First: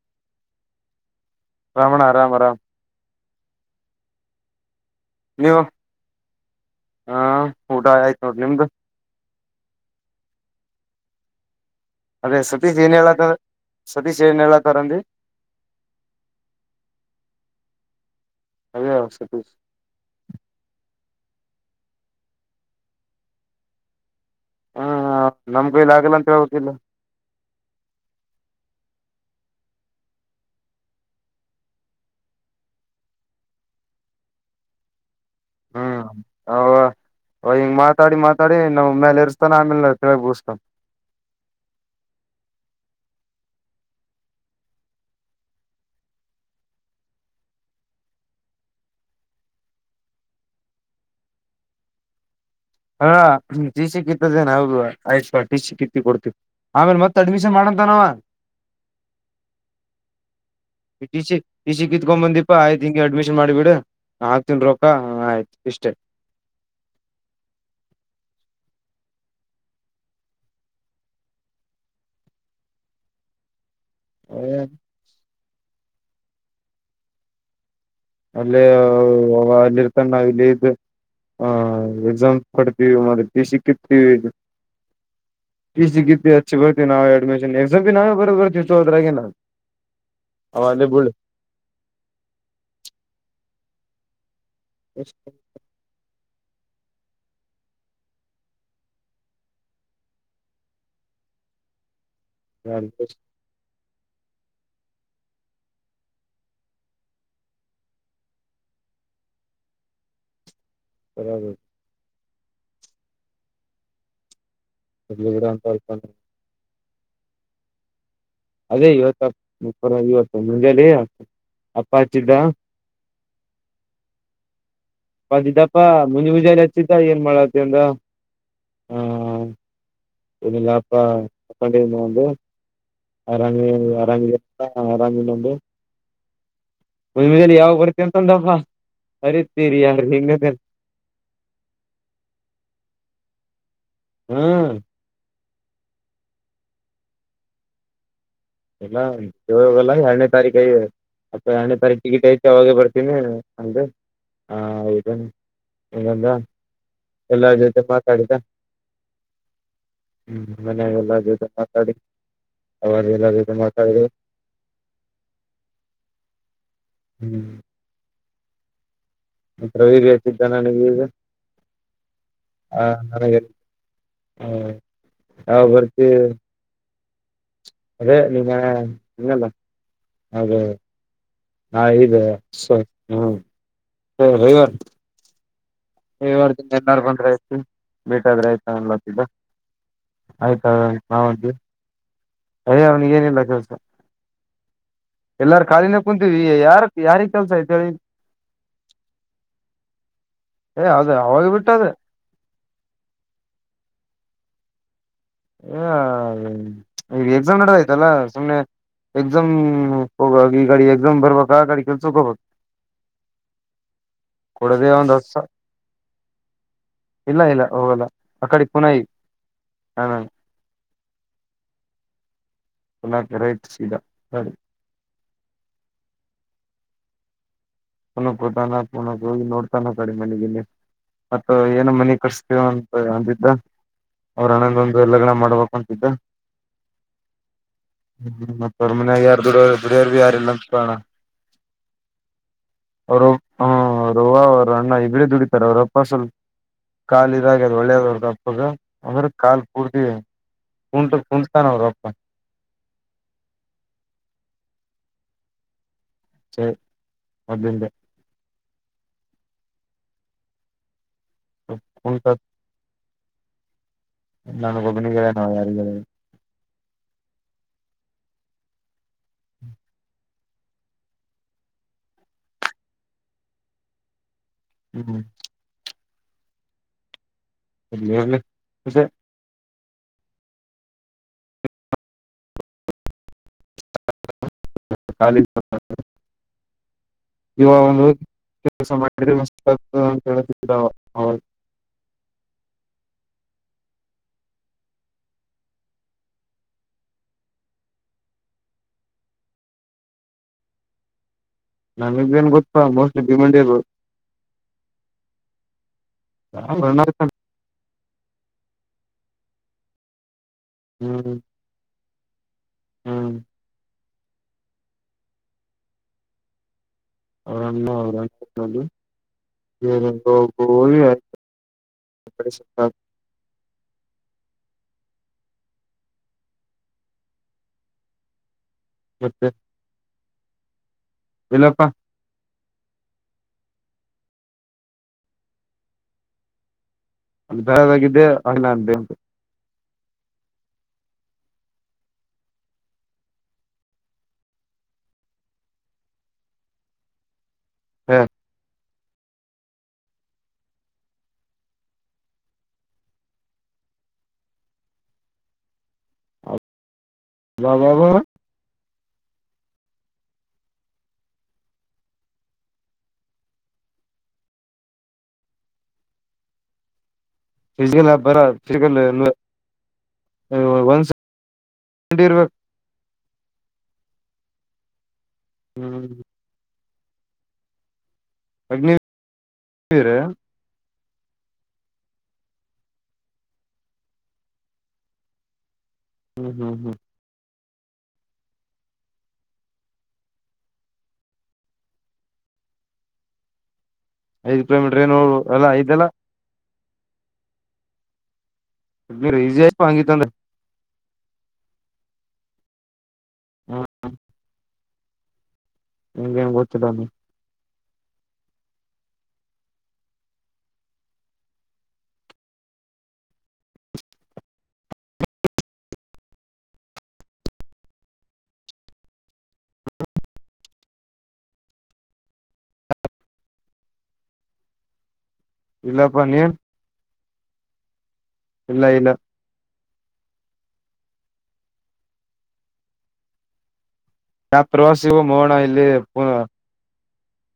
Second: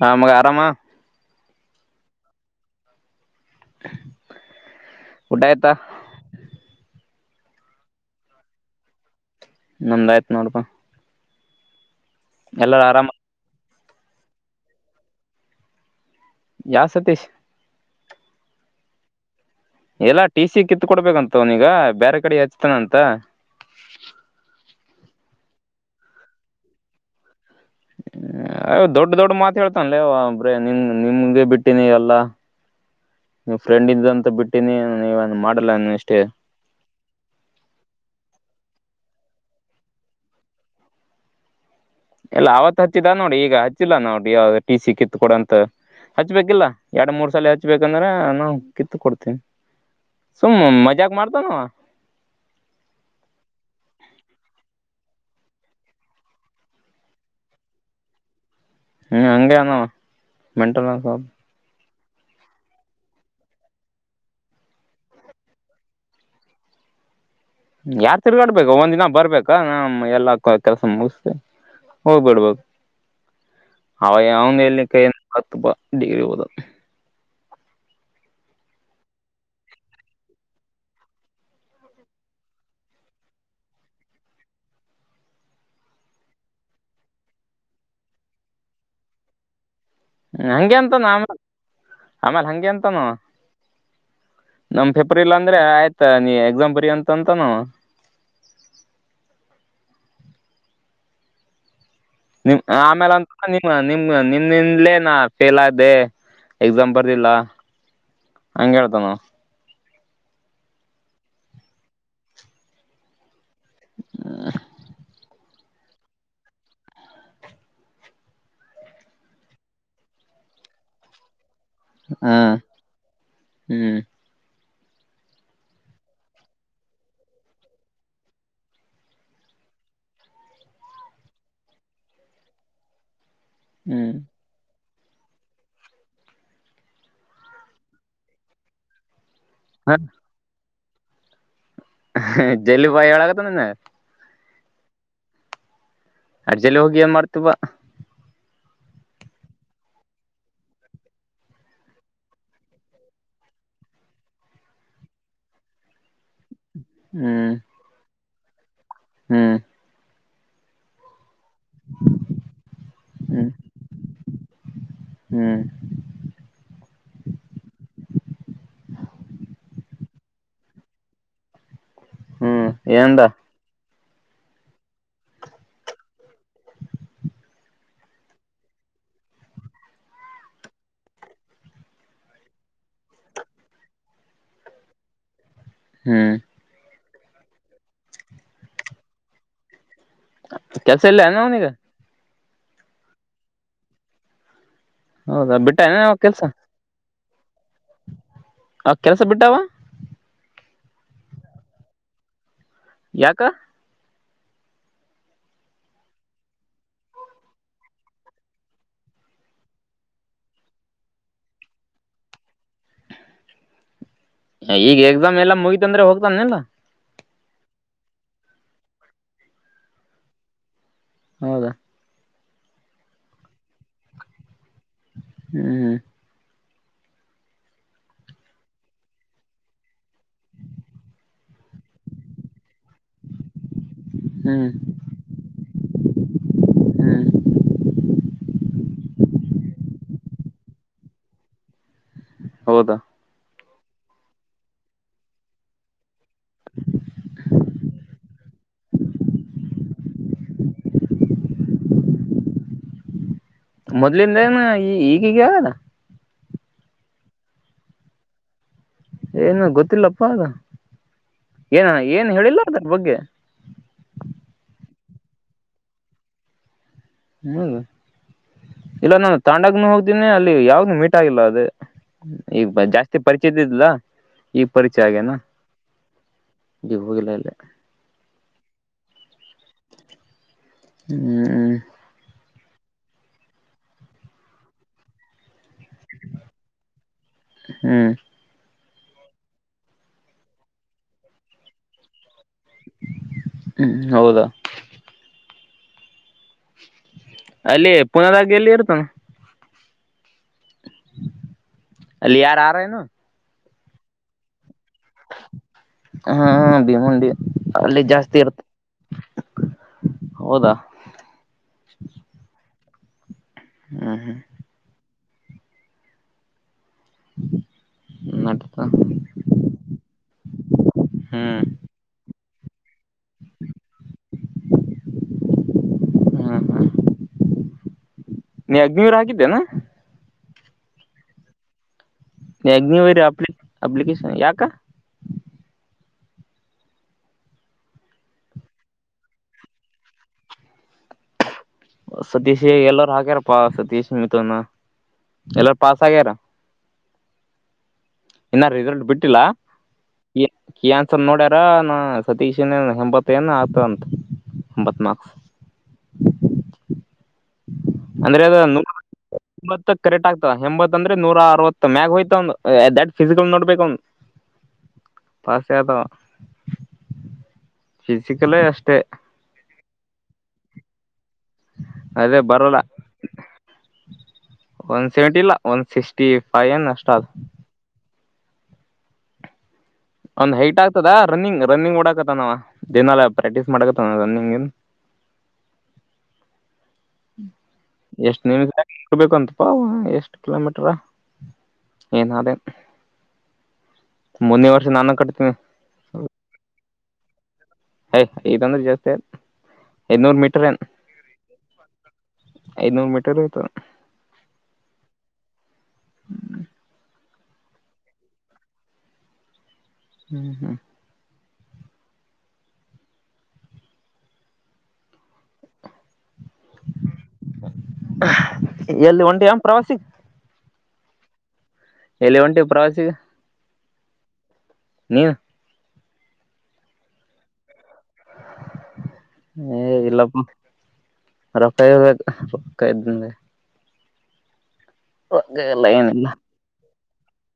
ಹ ಮಾಗ ಆರಾಮ ರಾಮಣ ಅರಾಮ ಅರಾಮ ಉಟಾಯತ್ತಾ ಹಾ ಊಟ ಆಯ್ತು ನೋಡಿ ನಿಮ್ದು ನಮ್ದಾಯ್ತ್ ನೋಡ್ಪಾ ಅದೇ ಸತಿ ಜೀನಿ ಹೇಳತದ ಸತೀಶ ಹೇಳತರಂದಿ ಯಾ ಸತೀಶ್ ಅವ ಯಾವ ಸತೀಶ ಎಲ್ಲಾ ಟಿ ಸಿ ಕಿತ್ ಕೊಡ್ಬೇಕಂತ ಅವ್ನೀಗ ಬ್ಯಾರೆ ಕಡೆಗ ಹಚ್ತಾನ ಅಂತ ಹ್ಮ್ ನಮ್ಮ ಕೈಲಿ ಆಗಲ್ಲ ಅಂತ ಹೇಳಬೇಕಿಲ್ಲ ಹ್ಮ ಯ್ಯ ದೊಡ್ಡ ದೊಡ್ಡ ಮಾತ್ ಹೇಳ್ತಾನಲೆ ಒಬ್ರೆ ನಿನ್ ನಿಮಗೆ ಬಿಟ್ಟಿನಿವೆಲ್ಲಾ ನಿಮ್ ಫ್ರೆಂಡ್ ಇದ್ದಂತ ಬಿಟ್ಟಿನಿ ನೀವ ಮಾಡಲ್ಲ ಹ್ಮ್ ಇಷ್ಟೇ ಅವ ಅವ ಹಿಂಗ್ ಮಾತಾಡಿ ಮಾತಾಡಿ ನವು ಮ್ಮೇಲೆ ಇರುಸ್ತಾನ ಆಮೇಲ [unintelligible] ವ ಬೂಸ್ತ ಎಲ್ಲ ಅವತ್ ಹಚ್ಚಿದ ನೋಡಿ ಈಗ ಹಚ್ಚಿಲ್ಲ ನೋಡಿ ಟಿ ಸಿ ಕಿತ್ ಕೊಡಂತ ಹಚ್ಬೇಕಿಲ್ಲ ಎರಡ್ ಮೂರ್ ಸಾಲಿ ಹಚ್ಬೇಕಂದ್ರ ನಾವು ಕಿತ್ ಕೊಡ್ತೀನಿ ಸುಮ್ ಮಜಾಕ್ ಮಾಡ್ತನವ ಹಾ ಟಿ ಸಿ ಕಿತ್ತದೇನೆ ಹೌದು ಆಯ್ತ್ ಟಿ ಸಿ ಕಿತ್ತಿ ಕೊಡ್ತವಿ ಆಮೇಲೆ ಮತ್ತ್ ಅಡ್ಮಿಷನ್ ಮಾಡಂತನವ ಹ್ಮ್ ಹಂಗೆ ಅನವ ಮೆಂಟಲ್ ಕಿತ್ಕೊ ಬಂದೀಪಾ ಆಯ್ತ್ ಹಿಂಗೆ ಅಡ್ಮಿಷನ್ ಮಾಡ್ಬಿಡ್ ಹಾಕ್ತನ್ ರೊಕ್ಕ ಆಯ್ತು ಇಷ್ಟೇ ಯಾರ್ ತಿರ್ಗಾಡ್ಬೇಕೋ ಒಂದಿನ ಬರ್ಬೇಕಾ ನ ಎಲ್ಲಾ ಕೆಲ್ಸ ಮುಗಿಸತೆ ಹೋಗ್ಬಿಡ್ಬಕೂ ಅವ ಅವನು ಎಲ್ಲಿ ಕೈಯಿಂದ ಹತ್ತ ಬ ಡಿಗ್ರಿ ಹೋದ ಅಲ್ಲೇ ಅವ ಅಲ್ಲಿರ್ತಾನ ನಾವ್ ಇಲ್ಲಿ ಇದ್ದ ಹಾ ಎಕ್ಸಾಮ್ ಕೊಡ್ತೀವಿ ಮತ್ತ ಟಿಸಿ ಕಿತ್ತಿವಿ ಟಿಸಿ ಕಿತ್ತೀವಿ ಹಚ್ಚಬೇಕ ನಾವೆ ಅಡ್ಮಿಶನ್ ಎಕ್ಸಾಮ್ ಬಿ ನಾವೇ ಬರದ ಬರ್ತವಿ ತೋ ಅದ್ರಾಗ ಏನದ ಹ್ಮ ಹಂಗೆ ಅಂತಾನ ಆಮೇಲ್ ಆಮೇಲ್ ಹಂಗೆ ಅಂತಾನ ಅವ ನಮ್ ಫೆಫರಿಲ ಅಂದ್ರೆ ಆಯ್ತ ನೀ ಎಕ್ಸಾಮಂ ಬರಿ ಅಂತ ಅಂತನವ ನಿಮ ಆಮೇಲೆ ಅಂತ ನಿ ನಿಮ ನಿ ಇಂದಲೇ ನಾ ಫೇಲ್ ಆದೆ ಎಕ್ಸಾಮ್ ಬರ್ದಿಲ್ಲ ಹಂಗ ಹೇಳ್ತನವ ಬರ್ಯದು ಆ ಇರ್ಲಿ ಬಿಡು ಅಂತರಪ್ಪ ನಿ ಅದೇ ಇವತ್ತು ಇತ್ತು ಮುಜೆಲ್ಲತ [unintelligible] ಹಾ ಹ್ಮ್ ಅಂದಿದ್ದಪ್ಪಾ ಮುಂಜ ಮುಂಜಾಲ ಹಚ್ಚಿದ್ದ ಏನ್ ಮಾಡತಿ ಅಂದ ಹ ಏನಿಲ್ಲಪ್ಪ ಮಕೊಂಡಿದ್ದ್ ಅಂದು ಆರಾಮ ನೀವ ಹ್ಮ್ ಆರಾಮ್ ಇದೀರಾ ಅಪ್ಪ ಹಾ ಆರಾಮಿನಂದ ಮಮಲಿ ಯಾವಾಗ ಬರುತ್ತೆ ಅಂತಂದಪ್ಪ ಅರಿತೀರಿ ಯಾರ್ರೀ ಹೆಂಗ [unintelligible] ಜಲು ಬಾಯಿ ಹೇಳಾಗತನನ ಹ್ಮ್ ಅಡ್ಜಲ್ಲಿ ಹೋಗಿ ಏನ್ ಮಾಡ್ತವ ಇಗೋಗಲ್ಲ ಎರಡನೇ ತಾರೀಕ ಐ ಅಪ್ಪ ಎರಡನೇ ತಾರೀಕ ಟಿಕೆಟ್ ಐತಿ ಅವಾಗೇ ಬರ್ತೀನಿ ಅಂದ ಹಾ ಹೂ ಅಂದ ಎಲ್ಲರ ಹ್ಮ್ ಜೊತೆ ಮಾತಾಡಿದಾ ಹ್ಮ್ ಹ್ಮ್ ಮನ್ಯಾಗೆಲ್ಲ ಜೊತೆ ಮಾತಾಡಿ ಅವ ಹ್ಮ್ ಜ ಮಾತಾಡಿದೋ ಹ್ಮ್ ಹ್ಮ್ ಪ್ರವಿ ಹೇಳ್ತಿದ್ದ ನನಿಗಿಗ. ಹ್ಮ್ ಹಾ ಏನ್ದ ನರ ಹ ಹ ಬರ್ತೀವಿ. ಅದೇ ನಿಮ್ಮ ನ್ನಲ್ಲ ಅದೇ ಹಾ ಇದ್ ಸೊ ಹ ಹೊಯ್ವನ್ ಈ ಹ್ಮ್ ವಾರದಿಂದನ್ ರ್ ಬಂದ್ರ ಐತಿ ಮಿಟಾದ್ರೆ ಆಯ್ತ ಅನ್ಲತಿದ್ದ. ಕೆಲ್ಸ ಇಲ್ಲೇನ ಅವ್ನಿಗ? ಅಯ್ಯೋ ಅವನಿಗೇನಿಲ್ಲ ಕೆಲ್ಸ. ಹೌದಾ ಎಲ್ಲಾರ ಬಿಟ್ಟ ಖಾಲಿನೆ ಏನ ಕುಂತೀವಿ ಕೆಲ್ಸ ಯಾರ್ ಯಾರಿ ಕೆಲ್ಸೈತ್ ಹೇಳಿ. ಆ ಕೆಲಸ ಬಿಟ್ಟಾವ ಏ ಅದೇ ಅವಾಗ ಬಿಟ್ಟದ. ಯಾಕ? ಹ ಈ ಎಕ್ಸಾಮ್ ನಡದ ಆಯ್ತಲ್ಲ ಸುಮ್ನೆ ಎಕ್ಸಾಮ್ ಹೋಗ ಈ ಗಾಡಿ ಎಕ್ಸಾಮ್ ಬರ್ಬೇಕ ಆ ಗಾಡಿ ಕೆಲ್ಸೋಗೋಗ್ಬೇಕು. ಈಗ ಎಕ್ಸಾಮ್ ಎಲ್ಲಾ ಮುಗಿತು ಅಂದ್ರೆ ಹೋಗ್ತಾನ್ನೆನ್ಲಾ? ಇಲ್ಲ ಇಲ್ಲ ಹೋಗಲ್ಲ ಅ ಕಡೆ ಪುನೈ ಹ ಹೌದಾ ಒಂದಾಕೆ ರೈಟ್ ಸೀದಾ ಸರಿ. ಹ್ಮ್ ಪುನಕ್ ಹೊತಾನ ಪುನಕ್ ಹೋಗಿ ನೋಡ್ತಾನ ಕಡೆ ಮನೆಗೆ ಇನ್ನ ಮತ್ತ ಏನು ಮನೆ ಕಟ್ಸ್ತೇವನ್ ಅಂದಿದ್ದ ಅವ್ರ ಹ್ಮ್ ಅಣ್ಣಂದೊಂದು ಲಗ್ನ ಮಾಡ್ಬೇಕು ಅಂತಿದ್ದ ಹ್ಮ್ ಮತ್ತ ಅವ್ರ ಮನ್ ಯಾರ ದುಡ್ ದುಡಿಯೋರ್ ಬಿ ಲಂಚ್ ಬಾಣ. ಹೌದಾ ಅವ್ರು ಹ್ಮ ಅವ್ರುವ ಅವ್ರು ಅಣ್ಣ ಇಬ್ರೆ ದುಡಿತಾರ ಅವ್ರಪ್ಪ ಸ್ವಲ್ ಕಾಲ್ ಇದಾಗ್ಯದ್ ಒಳ್ಳೇದದ್ ದ ಅಂದ್ರೆ ಕಾಲ್ ಪೂರ್ತಿ ಕುಂಟ ಕುಂಟ್ತಾನ್ ಅವ್ರಪ್ಪ. ಮೊದ್ಲಿಂದ ಏನು ಈ ಈಗೀಗ್ ಆಗ್ಯದ? ಸೇ ಮೊದ್ಲಿಂದೆ. ಏನು ಗೊತ್ತಿಲ್ಲಪ್ಪ ಅದ ಏನ ಏನ್ ಹೇಳಿಲ್ಲ ಅದ್ರ ಬಗ್ಗೆ. ನನ್ಗ್ ಗೊಬ್ಬನಿಗ್ ಹೇಳ್ಯಾನ್ ಅವ ಯಾರಿಗ್ ಹೇಳಿಲ್ ಹ್ಮ್ ಇಲ್ಲ ನಾನು ತಾಂಡಾಗ್ನು ಹೋಗಿದ್ನೇ ಅಲ್ ಯಾವ್ದ ಮೀಟ್ ಆಗಲ್ಲ ಅದು ಈಗ ಬ ಜಾಸ್ತಿ ಪರಿಚಿತ ಇದಿಲ್ಲ. ಈ ಪರಿಚಯ ಹ್ಮ್ ಆಗ್ಯಾನ. ದೆ ಹೋಗಿಲ್ಲಲ್ಲ [unintelligible] ಹ್ಮ್ ಹ್ಮ್ [unintelligible] ಖಾಲಿ [unintelligible] ಹ್ಮ್ [unintelligible] ಹ್ಮ್ ಹೌದಾ ಅಲ್ಲಿ ಪುನದಾಗ ಎಲ್ಲಿ ಇರ್ತಾನ ನನಗ್ ಅಲ್ಲಿ ಏನ್ ಯಾರ ಆರ ಗೊತ್ತಾ ಏನು ಮೋಸ್ಟ್ಲಿ ಬಿಮಂಡಿದು ಹಾ ಹಾ ಭೀಮಂಡಿ ಅಲ್ಲಿ ಜಾಸ್ತಿ ತೀರ್ತ್ ಹ್ಮ್ ಹ್ಮ್ ಹಾ ಹಾ ಹ್ಮ್ ನಡತ [unintelligible] ಹ್ಮ್ [unintelligible] ಹ್ಮ್ ಹ್ಮ್ ನೀ ಅಗ್ನಿವರ ಮತ್ತೆ ಆಗಿದ್ದೇನಾ ಇಲ್ಲಪ್ಪಾ ನೀ ಅಗ್ನಿವೇರಿ ಅಪ್ಲಿ ಅಪ್ಲಿಕೇಶನ್ ಯಾಕ ಅದ್ ಬ್ಯಾರೆದಾಗಿದ್ದೆ ಆಗ್ ನಾನ್ ಸತೀಶ್ ಎಲ್ಲಾರ ಆಗ್ಯಾರ ಪಾ ಸತೀಶ್ ಮಿಥುನ್ ಎಲ್ಲಾರ ಪಾಸ್ ಆಗ್ಯಾರ ಇನ್ನ ರಿಸಲ್ಟ್ ಬಿಟ್ಟಿಲ್ಲ ಈ ಅನ್ಸರ್ ನೋಡ್ಯಾರ ನ ಸತೀಶನ್ ಹೆಂಬತ್ತ ಏನ್ ಆತಂತ ಎಂಬತ್ ಮಾರ್ಕ್ಸ್ ಬಾ ಬಾ ಬಾ ಅಂದ್ರೆ ಅದು ಎಂಬತ್ತ ಕರೆಕ್ಟ್ ಆಗ್ತಾವ ಎಂಬತ್ ಅಂದ್ರೆ ನೂರ ಅರವತ್ತ ಮ್ಯಾಗ ಹೋಯ್ತ್ ಅವ್ನ್ದ್ ಫಿಸಿಕಲ್ ನೋಡ್ಬೇಕು ಅವಂದು ಪಾಸದಾವ ಫಿಜಿಕಲ್ ಅಪೇರ ಫಿಜಿಕಲ್ [unintelligible] ಹ ಒಂದ್ಸ ಅದೇ ಬರೋಲ್ಲ ಒನ್ ಸೆವೆಂಟಿ ಇಲ್ಲ ಒನ್ ಹ್ಮ್ ಸಿಕ್ಸ್ಟಿ ಫೈವ ಅನ್ ಅಷ್ಟ್ ಹೌದ್ ಅಗ್ನಿ ಅವ್ನ್ದ ಹೈಟ್ ಆಗ್ತ್ ದ ರನ್ನಿಂಗ್ ರನ್ನಿಂಗ್ ಓಡಾಕತ್ತ ನಾವ ದಿನಲ್ಲ ಪ್ರಾಕ್ಟೀಸ್ ಮಾಡಕತ್ತನ ರನ್ನಿಂಗ್ನ್ ಹ್ಮ್ ಹ್ಮ್ ಹ್ಮ್ ಎಷ್ಟ [unintelligible] ಪಾ ಅವ ಎಷ್ಟ್ ಕಿಲೋಮೀಟರ ಏನದೇನ್ ಐದ್ ಕಿಲೋಮೀಟರ್ ಏನು ಎಲ್ಲ ಐದಲ್ಲಾ ಹ [inaudible] ಇದಂದ್ರೆ ಜಾಸ್ತಿ ಆಯತ ಅಗ್ನಿವೀರ್ ಈಸಿ ಆಯ್ತು ಹಂಗಿತ್ತಂದ್ರೆ ಐದನೂರ್ ಮೀಟರ್ ಏನ್ ಐನೂರು ಮಿಟ್ ಲ್ಲತ [unintelligible] ಹ್ಮ್ [unintelligible] ಇಗೆೇಮನ್ನ ಗೊತ್ತಿಲ್ಲ ನ ಹ್ಮ್ ಹ್ಮ್ ಎಲ್ಲಿ ಹೋಂಟಿಯನ್ ಪ್ರವಾಸಿಗಿ ಎಲ್ಲಿ ಹೋಂಟೆ ಪ್ರವಾಸಿಗ ನೀ ಇಲ್ಲ ಪಾ ನೀ ಇಲ್ಲ ಇಲ್ಲ [unintelligible] ಏ ಇಲ್ಲ ರೊಕ್ಕಾಯ ಬೇಕ ರೊಕ್ಕ ಇದ್ದ ತ [unintelligible] ಪ್ರವಾಸಿಗೂ ಮೋಣ ಇಲ್ಲಿ ಇಲ್ಲ ಪ ಏನಿಲ್ಲ [unintelligible]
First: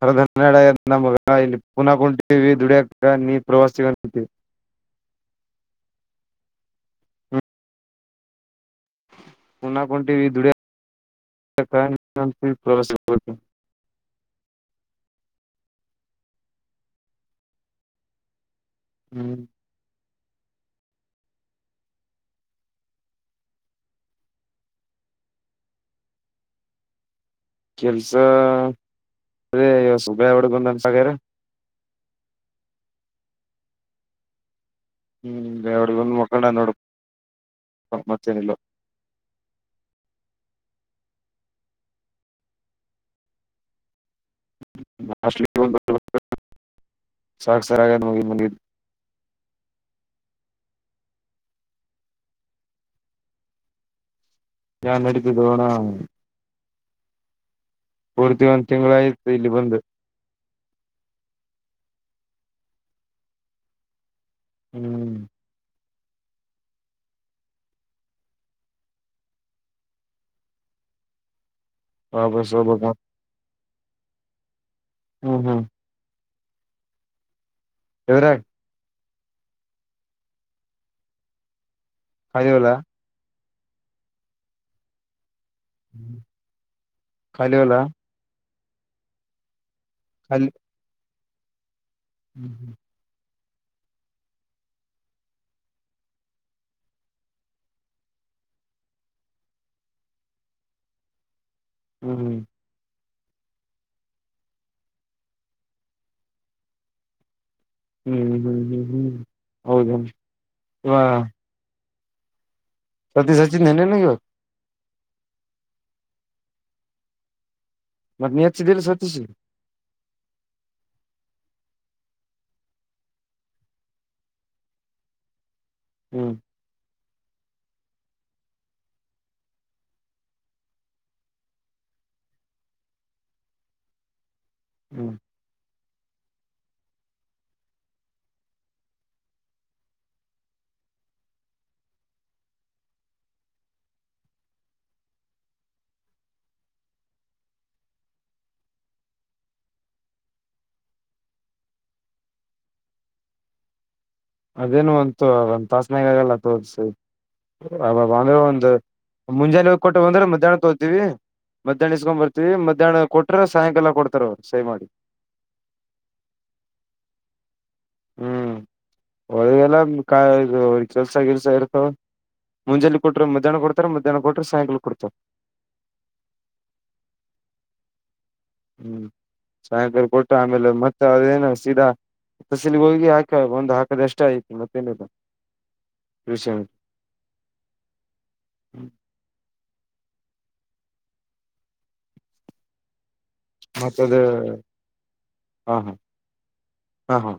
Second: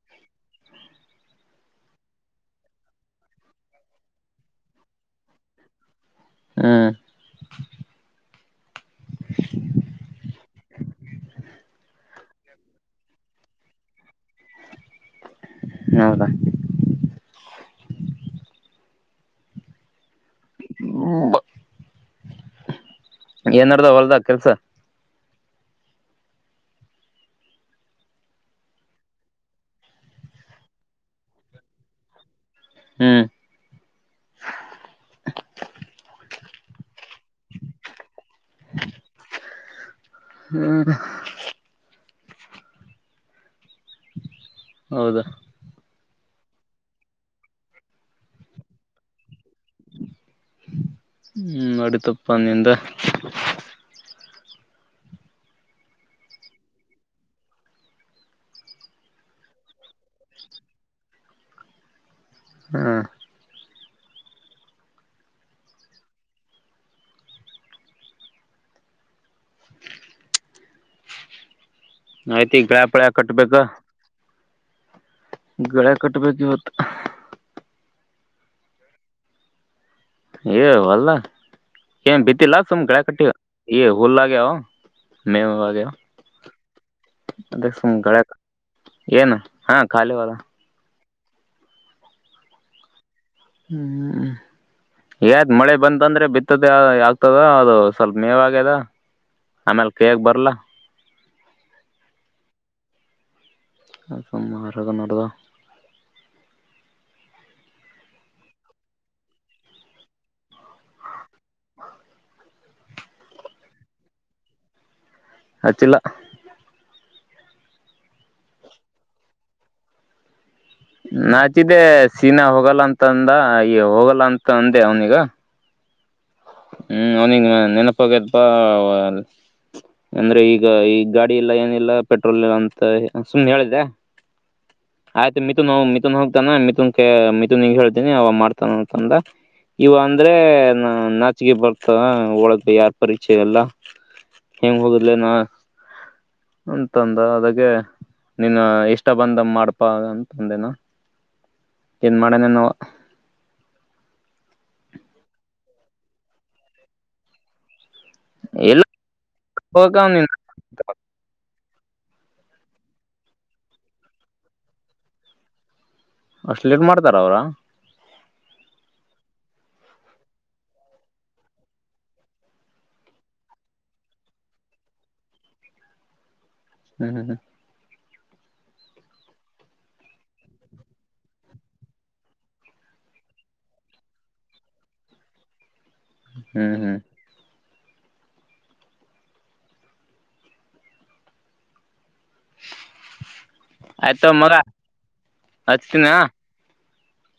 ಹರಧನ್ನೆಡ ನ ಮಗ ಇಲ್ಲಿ ಪುನಃ ಕುಂಟವಿ ದುಡಿಯಕ ನೀ ಪ್ರವಾಸಿಗವಿ ಹಾ [unintelligible] ಪುನಾ ಹೊನ್ನಟಿವಿ ದುಡಿಯಾಕ [unintelligible] ಪ್ರವಾಸ ಹೌದಾ ಹ್ಮ್ [unintelligible] ಹ ಏನ್ ನಡದದ ಹೊಲ್ದ ಕೆಲ್ಸ [unintelligible] ಕೆಲ್ಸ ಅ ಸುಬಯ ಹಡುಗಂದನ್ಸಗರ ಹ್ಮ್ ಪ್ರಣನ್ನೋಡ ಮತೆನೀಲ್ಲ ಹ್ಮ್ [inaudible] ಹೌದಾ ನಲಿ [inaudible] ಸಾಕಸರಾಯದ ಮಗ ಮಂದೀರ ಹ್ಮ್ ನಡತಪ ನಿಂದ್ [unintelligible] ನ್ ಅಡುಕ್ಕೆ ತೋಣಾ ಪೂರ್ತಿ ಒಂದು ತಿಂಗಳಾಯಿತು ಇಲ್ಲಿ ಬಂದು ಹ ಹ್ಮ್ ವಾಪಸ್ ಆಯ್ತ ಈಗ ಹೋಗ್ಬೇಕು ಗಳ್ಯಾಪಳ ಕಟ್ಬೇಕ ಹ್ಮ್ ಹ್ಮ್ ಗಳಕಟ್ಟ ಬೇಕು ಇವತ್ತು ವರಾಟ್ [unintelligible] ಏ ಹೊಲ್ಲ ಏನ್ ಖಾಲಿ ಬಿತ್ತಿಲ್ಲಾ ಹೊಲ ಸುಮ್ ಗಳೆ ಕಟ್ಟಿವ ಹುಲ್ಲ ಆಗೆವ ಹ [unintelligible] ಮ ಆಗ ಖಾಲಿ ಹೊಲ ಗಳ [unintelligible] ಏನ್ ಹಾ ಖಾಲಿ ವಲ [unintelligible] [unintelligible] ಹ್ಮ್ ಯತ ಮಳೆ ಬಂತಂದ್ರೆ ಬಿತ್ತದೆ [unintelligible] ಆಗ್ತದ ಅದು ಸ್ವಲ್ಪ ಮೇವಾಗ್ಯದ ಆಮೇಲ್ ಕೈಯಕ್ ಬರ್ಲ್ಲ ಹ್ಮ್ ಹ್ಮ್ [unintelligible] ಹ್ಮ್ ಹ್ಮ್ ಹ್ಮ್ ಹ್ಮ್ ಹೌದ [unintelligible] ವಾ ಸತಿ [unintelligible] ಆಚಿಲ್ಲ [unintelligible] ಮತ್ತ ನೀ ಹೆಚ್ಚಿದ್ದಿಲ್ಲ [unintelligible] ನಾಚಿದ್ದೆ ಸೀನಾ ಹೋಗಲ್ಲ ಅಂತಂದ ಈ ಹೋಗಲ್ಲ ಅಂತ ಅಂದೆ ಅವ್ನಿಗೆ [unintelligible] ಹ್ಮ್ ಹ್ಮ್ ಅವ್ನಿಗೆ ನೆನಪಾಗ್ಯಲ್ಪಾ ಅಂದ್ರೆ ಈಗ ಈ ಗಾಡಿ ಇಲ್ಲ ಏನಿಲ್ಲ ಪೆಟ್ರೋಲ್ ಇಲ್ಲ ಅಂತ ಸುಮ್ನೆ ಹೇಳಿದ್ದೆ ಹ್ಮ್ ಆಯ್ತು ಮಿಥು ನೋವು ಮ ಮನ್ ಹೋಗ್ತಾನ ಮಿಥುನ್ ಮಿಥುನ್ ಹೇಳ್ತೀನಿ ಅವ ಮಾಡ್ತಾನ ಅಂತಂದ ಇವ ಅಂದ್ರೆ ನಾ ಹೆಚ್ಚಿಗೆ ಬರ್ತ ಒಳಗ್ ಯಾರ್ ಪರಿಚಯ ಎಲ್ಲ ಹೆಂಗ ಹೋಗುದ್ಲೇನ ಅಂತಂದ ಅದೆ ನೀನ್ ಇಷ್ಟ ಬಂದಮ ಮಾಡ್ಪಾ ಅಂತಂದೆನ ಏನ್ ಮಾಡನೇನ ಅನು ಒಂತ ಒಂದ ತಾಸನಾಗ ಆಗಲ್ಲ ತೋಸಿ ಆಬಬ ಅಂದ್ರೆ ಎಲ್ಲ ಒಂದುಮುಂಜಾನೆ ಹೋಗ ಕೊಟ್ಟ ಬಂದ್ರೆ ಮಧ್ಯಾಹ್ನಕ್ಕೆ ಹೋದ್ತೀವಿ ಮಧ್ಯಾಹ್ನ ಇಸ್ಕೊಂಡ್ ಬರ್ತೀವಿ ಮಧ್ಯಾಹ್ನ ಕೊಟ್ರ ಸಾಯಂಕಾಲ ಕೊಡ್ತಾರ ಅವ್ರು ಸರಿ ಮಾಡಿ ಅಷ್ಟ್ ಲೇಟ್ ಮಾಡ್ತಾರ ಅವ್ರ ಹ್ಮ್ ಒಳಗೆಲ್ಲ ಕೆಲ್ಸ ಕೆಲ್ಸ ಇರ್ತವ ಮುಂಜಲಿ ಕೊಟ್ರ ಮುಧ್ಯಾಹ್ನ ಕೊಡ್ತಾರ ಮುಧ್ಯಾಹ್ನ ಕೊಟ್ರಿ ಸಾಯಂಕಾಲ ಕೊಡ್ತರ ಹ್ಮ್ ಹ ಹ್ಮ್ ಸಾಯಂಕಾಲ ಕೊಟ್ಟ ಆಮೇಲೆ ಮತ್ತೆ ಅದೇನು ಸೀದಾ ತಸೀಲಿಗೆ ಹೋಗಿ ಹಾಕ ಒಂದುಹಾಕದ ಎಷ್ಟ ಐತಿ ಮತ್ತೇನಿಲ್ಲ ಹ್ಮ್ ಹ್ಮ್ ಹ್ಮ ಮತ್ತದು ಆಯ್ತ ಮಗ ಹಾ ಹಾ ಹಚ್ತೀನಿ ಹಾ ಹಾ